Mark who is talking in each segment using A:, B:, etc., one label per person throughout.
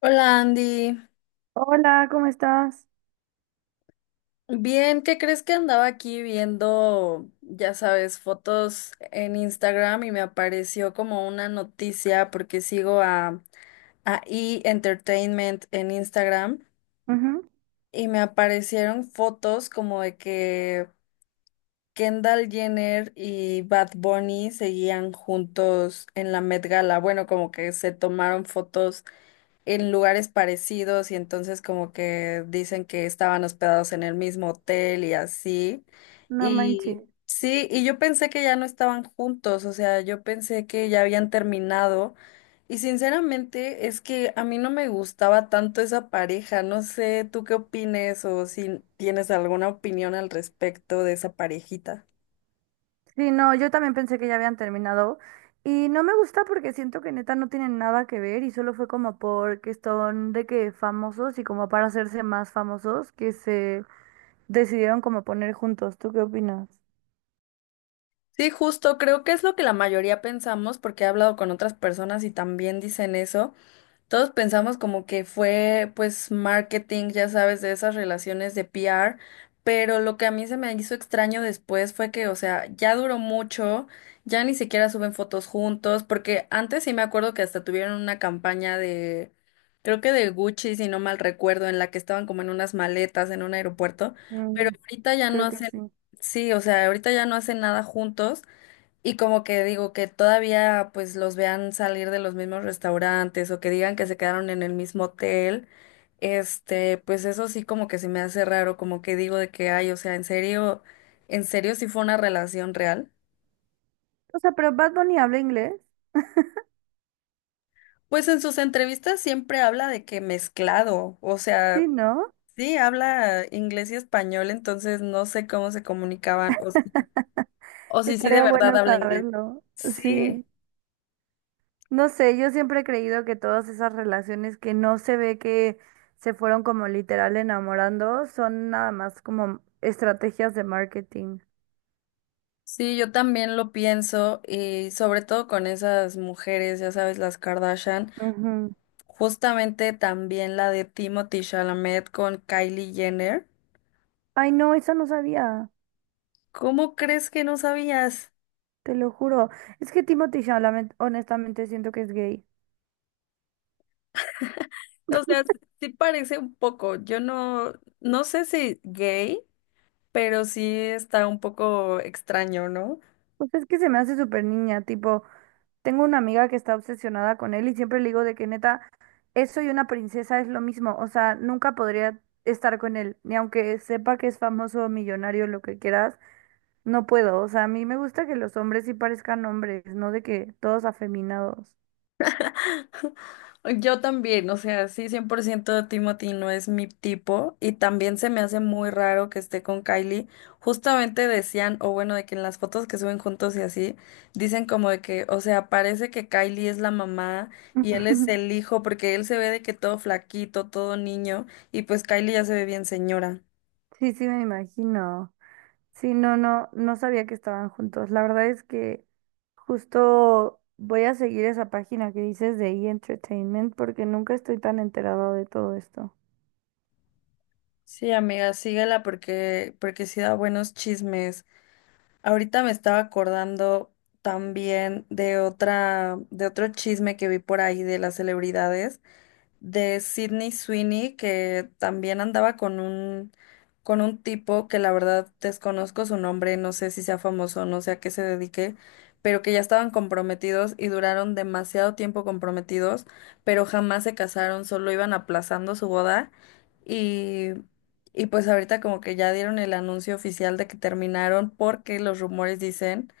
A: Hola Andy,
B: Hola, ¿cómo estás?
A: bien, ¿qué crees? Que andaba aquí viendo, ya sabes, fotos en Instagram y me apareció como una noticia porque sigo a E! Entertainment en Instagram
B: Ujú.
A: y me aparecieron fotos como de que Kendall Jenner y Bad Bunny seguían juntos en la Met Gala, bueno, como que se tomaron fotos en lugares parecidos y entonces como que dicen que estaban hospedados en el mismo hotel y así.
B: No manches.
A: Y sí, y yo pensé que ya no estaban juntos, o sea, yo pensé que ya habían terminado. Y sinceramente es que a mí no me gustaba tanto esa pareja, no sé, ¿tú qué opines o si tienes alguna opinión al respecto de esa parejita?
B: Sí, no, yo también pensé que ya habían terminado. Y no me gusta porque siento que neta no tienen nada que ver y solo fue como porque son de que famosos y como para hacerse más famosos que se decidieron como poner juntos. ¿Tú qué opinas?
A: Sí, justo, creo que es lo que la mayoría pensamos porque he hablado con otras personas y también dicen eso. Todos pensamos como que fue pues marketing, ya sabes, de esas relaciones de PR, pero lo que a mí se me hizo extraño después fue que, o sea, ya duró mucho, ya ni siquiera suben fotos juntos, porque antes sí me acuerdo que hasta tuvieron una campaña de, creo que de Gucci, si no mal recuerdo, en la que estaban como en unas maletas en un aeropuerto, pero
B: Mm,
A: ahorita ya no
B: creo que
A: hacen,
B: sí.
A: sí, o sea, ahorita ya no hacen nada juntos. Y como que digo que todavía pues los vean salir de los mismos restaurantes o que digan que se quedaron en el mismo hotel, este, pues eso sí como que se me hace raro, como que digo de que, ay, o sea, en serio sí fue una relación real.
B: O sea, pero Bad Bunny habla inglés.
A: Pues en sus entrevistas siempre habla de que mezclado, o sea,
B: Sí, ¿no?
A: sí habla inglés y español, entonces no sé cómo se comunicaban, o si sí de
B: Estaría
A: verdad
B: bueno
A: habla inglés.
B: saberlo.
A: Sí.
B: Sí. No sé, yo siempre he creído que todas esas relaciones que no se ve que se fueron como literal enamorando son nada más como estrategias de marketing.
A: Sí, yo también lo pienso y sobre todo con esas mujeres, ya sabes, las Kardashian,
B: Ujú.
A: justamente también la de Timothy Chalamet con Kylie Jenner.
B: Ay, no, eso no sabía,
A: ¿Cómo crees que no sabías?
B: te lo juro. Es que Timothy Chalamet, honestamente, siento que es gay.
A: O sea, sí parece un poco, yo no, no sé si gay, pero sí está un poco extraño, ¿no?
B: Pues es que se me hace súper niña, tipo, tengo una amiga que está obsesionada con él y siempre le digo de que neta, eso y una princesa es lo mismo, o sea, nunca podría estar con él, ni aunque sepa que es famoso, millonario, lo que quieras. No puedo, o sea, a mí me gusta que los hombres sí parezcan hombres, no de que todos afeminados.
A: Yo también, o sea, sí, 100% Timothy no es mi tipo y también se me hace muy raro que esté con Kylie. Justamente decían, o bueno, de que en las fotos que suben juntos y así, dicen como de que, o sea, parece que Kylie es la mamá y él es el hijo porque él se ve de que todo flaquito, todo niño y pues Kylie ya se ve bien señora.
B: Sí, sí, me imagino. Sí, no, no, no sabía que estaban juntos. La verdad es que justo voy a seguir esa página que dices de E! Entertainment porque nunca estoy tan enterado de todo esto.
A: Sí, amiga, síguela porque sí da buenos chismes. Ahorita me estaba acordando también de otro chisme que vi por ahí de las celebridades de Sydney Sweeney, que también andaba con un tipo que la verdad desconozco su nombre, no sé si sea famoso, no sé a qué se dedique, pero que ya estaban comprometidos y duraron demasiado tiempo comprometidos, pero jamás se casaron, solo iban aplazando su boda y, y pues ahorita como que ya dieron el anuncio oficial de que terminaron porque los rumores dicen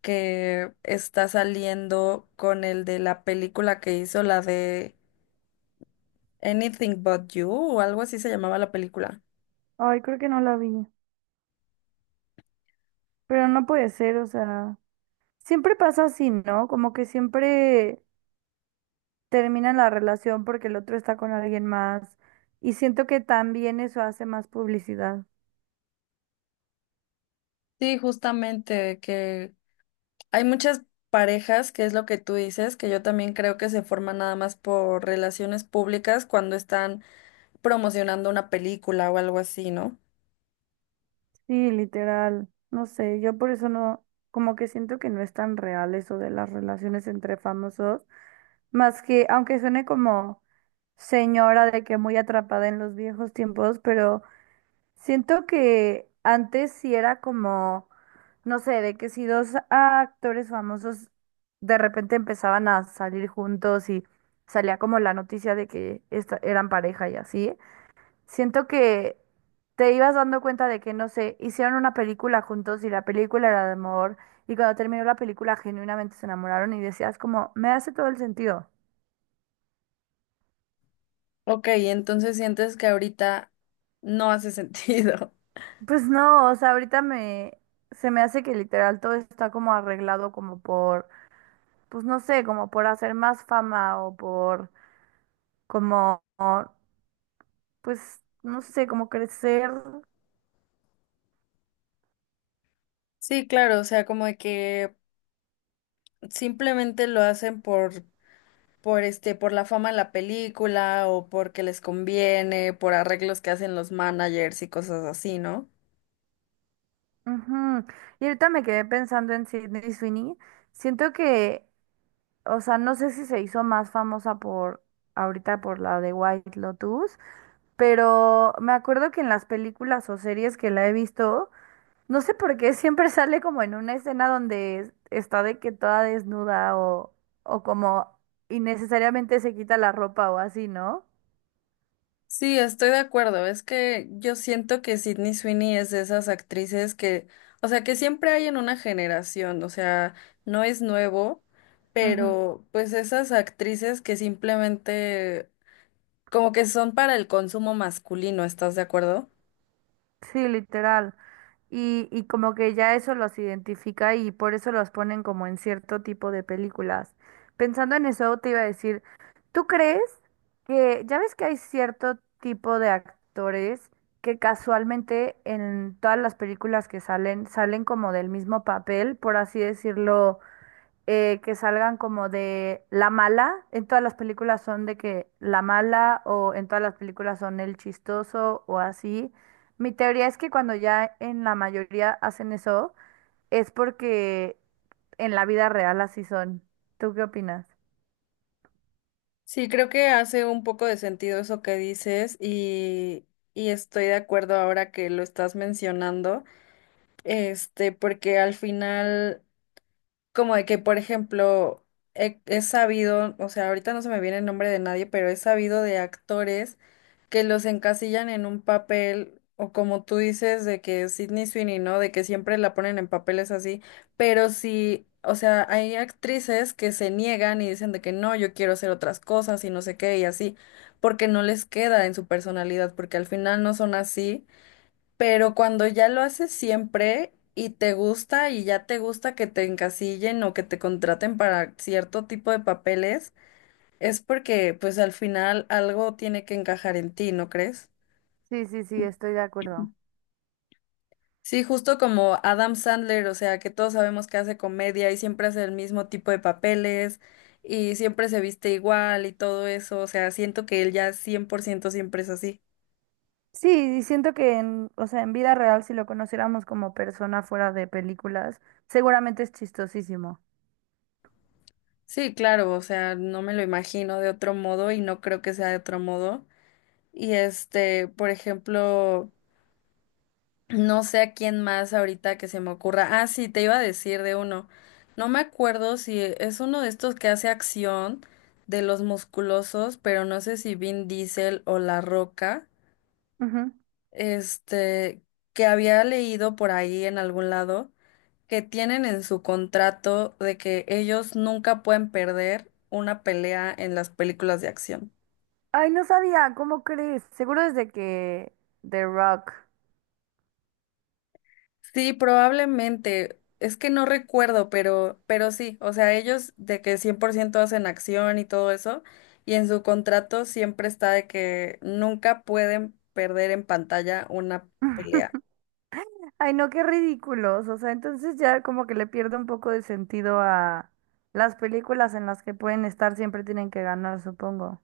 A: que está saliendo con el de la película que hizo, la de Anything But You o algo así se llamaba la película.
B: Ay, creo que no la vi. Pero no puede ser, o sea, siempre pasa así, ¿no? Como que siempre terminan la relación porque el otro está con alguien más. Y siento que también eso hace más publicidad.
A: Sí, justamente que hay muchas parejas, que es lo que tú dices, que yo también creo que se forman nada más por relaciones públicas cuando están promocionando una película o algo así, ¿no?
B: Sí, literal. No sé, yo por eso no, como que siento que no es tan real eso de las relaciones entre famosos, más que, aunque suene como señora de que muy atrapada en los viejos tiempos, pero... Siento que antes sí era como, no sé, de que si dos actores famosos de repente empezaban a salir juntos y salía como la noticia de que eran pareja y así, siento que te ibas dando cuenta de que, no sé, hicieron una película juntos y la película era de amor y cuando terminó la película genuinamente se enamoraron y decías como, me hace todo el sentido.
A: Ok, entonces sientes que ahorita no hace sentido.
B: Pues no, o sea, se me hace que literal todo está como arreglado como por pues no sé, como por hacer más fama o por como, pues no sé, como crecer.
A: Sí, claro, o sea, como de que simplemente lo hacen por este, por la fama de la película o porque les conviene, por arreglos que hacen los managers y cosas así, ¿no?
B: Ujú. Y ahorita me quedé pensando en Sydney Sweeney. Siento que, o sea, no sé si se hizo más famosa por ahorita por la de White Lotus, pero me acuerdo que en las películas o series que la he visto, no sé por qué siempre sale como en una escena donde está de que toda desnuda o como innecesariamente se quita la ropa o así, ¿no?
A: Sí, estoy de acuerdo. Es que yo siento que Sydney Sweeney es de esas actrices que, o sea, que siempre hay en una generación, o sea, no es nuevo,
B: Ujú.
A: pero pues esas actrices que simplemente como que son para el consumo masculino, ¿estás de acuerdo?
B: Sí, literal. Y como que ya eso los identifica y por eso los ponen como en cierto tipo de películas. Pensando en eso, te iba a decir, ¿tú crees que ya ves que hay cierto tipo de actores que casualmente en todas las películas que salen salen como del mismo papel, por así decirlo? Eh, que salgan como de la mala, en todas las películas son de que la mala o en todas las películas son el chistoso o así. Mi teoría es que cuando ya en la mayoría hacen eso, es porque en la vida real así son. ¿Tú qué opinas?
A: Sí, creo que hace un poco de sentido eso que dices y estoy de acuerdo ahora que lo estás mencionando, este, porque al final... Como de que, por ejemplo, he sabido, o sea, ahorita no se me viene el nombre de nadie, pero he sabido de actores que los encasillan en un papel, o como tú dices, de que Sydney Sweeney, ¿no? De que siempre la ponen en papeles así, pero sí, o sea, hay actrices que se niegan y dicen de que no, yo quiero hacer otras cosas y no sé qué y así, porque no les queda en su personalidad, porque al final no son así. Pero cuando ya lo haces siempre y te gusta y ya te gusta que te encasillen o que te contraten para cierto tipo de papeles, es porque pues al final algo tiene que encajar en ti, ¿no crees?
B: Sí, sí, sí, estoy de acuerdo.
A: Sí, justo como Adam Sandler, o sea, que todos sabemos que hace comedia y siempre hace el mismo tipo de papeles y siempre se viste igual y todo eso, o sea, siento que él ya 100% siempre es así.
B: Sí, y siento que en, o sea, en vida real, si lo conociéramos como persona fuera de películas, seguramente es chistosísimo.
A: Sí, claro, o sea, no me lo imagino de otro modo y no creo que sea de otro modo. Y este, por ejemplo, no sé a quién más ahorita que se me ocurra. Ah, sí, te iba a decir de uno. No me acuerdo si es uno de estos que hace acción de los musculosos, pero no sé si Vin Diesel o La Roca,
B: Ujú.
A: este, que había leído por ahí en algún lado que tienen en su contrato de que ellos nunca pueden perder una pelea en las películas de acción.
B: Ay, no sabía, ¿cómo crees? Seguro desde que The Rock.
A: Sí, probablemente. Es que no recuerdo, pero sí, o sea, ellos de que 100% hacen acción y todo eso, y en su contrato siempre está de que nunca pueden perder en pantalla una pelea.
B: Ay, no, qué ridículos. O sea, entonces ya como que le pierdo un poco de sentido a las películas en las que pueden estar, siempre tienen que ganar, supongo.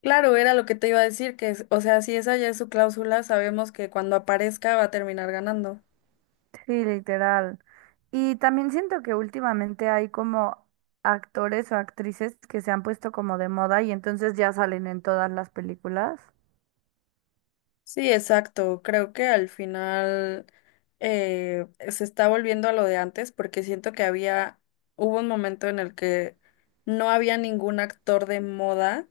A: Claro, era lo que te iba a decir, que, o sea, si esa ya es su cláusula, sabemos que cuando aparezca va a terminar ganando.
B: Sí, literal. Y también siento que últimamente hay como actores o actrices que se han puesto como de moda y entonces ya salen en todas las películas.
A: Sí, exacto. Creo que al final se está volviendo a lo de antes porque siento que hubo un momento en el que no había ningún actor de moda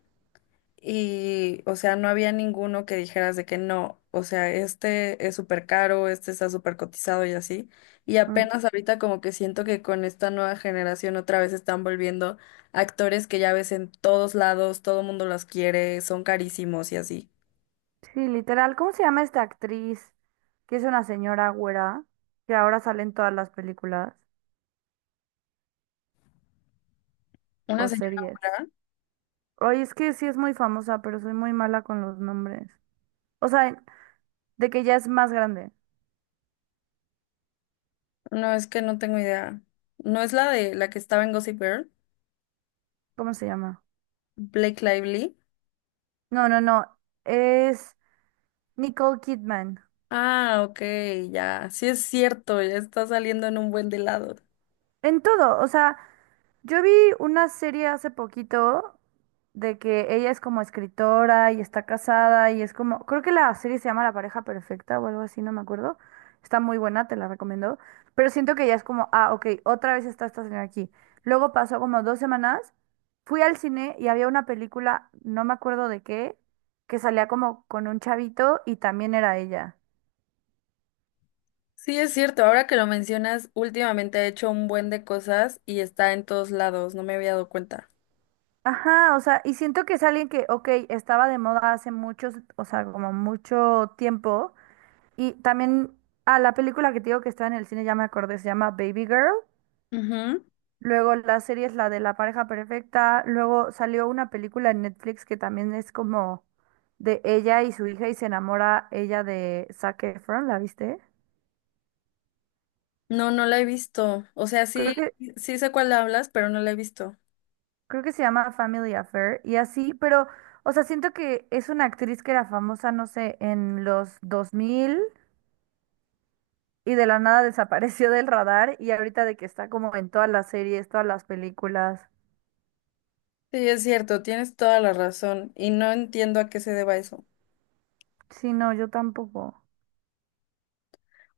A: y, o sea, no había ninguno que dijeras de que no, o sea, este es súper caro, este está súper cotizado y así. Y
B: Ujú.
A: apenas ahorita como que siento que con esta nueva generación otra vez están volviendo actores que ya ves en todos lados, todo mundo los quiere, son carísimos y así.
B: Sí, literal. ¿Cómo se llama esta actriz? Que es una señora güera, que ahora sale en todas las películas.
A: Una
B: O
A: señora.
B: series. Oye, es que sí es muy famosa, pero soy muy mala con los nombres. O sea, de que ya es más grande.
A: No, es que no tengo idea. ¿No es la de la que estaba en Gossip Girl?
B: ¿Cómo se llama?
A: Blake Lively.
B: No, no, no. Es Nicole Kidman.
A: Ah, ok, ya. Sí es cierto, ya está saliendo en un buen de lado.
B: En todo, o sea, yo vi una serie hace poquito de que ella es como escritora y está casada y es como, creo que la serie se llama La pareja perfecta o algo así, no me acuerdo. Está muy buena, te la recomiendo. Pero siento que ya es como, ah, ok, otra vez está esta señora aquí. Luego pasó como 2 semanas, fui al cine y había una película, no me acuerdo de qué, que salía como con un chavito y también era ella.
A: Sí es cierto, ahora que lo mencionas, últimamente ha hecho un buen de cosas y está en todos lados, no me había dado cuenta.
B: Ajá, o sea, y siento que es alguien que, ok, estaba de moda hace muchos, o sea, como mucho tiempo. Y también, ah, la película que te digo que está en el cine, ya me acordé, se llama Baby Girl.
A: Ujú.
B: Luego la serie es la de La pareja perfecta. Luego salió una película en Netflix que también es como de ella y su hija y se enamora ella de Zac Efron, ¿la viste?
A: No, no la he visto. O sea, sí,
B: Creo que,
A: sí sé cuál hablas, pero no la he visto.
B: creo que se llama Family Affair y así, pero, o sea, siento que es una actriz que era famosa, no sé, en los 2000 y de la nada desapareció del radar y ahorita de que está como en todas las series, todas las películas.
A: Sí, es cierto, tienes toda la razón y no entiendo a qué se deba eso.
B: Sí, no, yo tampoco.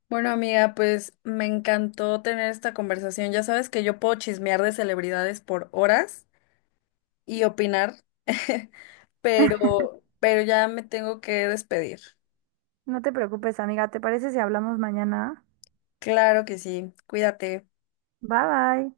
A: Bueno, amiga, pues me encantó tener esta conversación. Ya sabes que yo puedo chismear de celebridades por horas y opinar, pero ya me tengo que despedir.
B: No te preocupes, amiga. ¿Te parece si hablamos mañana?
A: Claro que sí, cuídate.
B: Bye bye.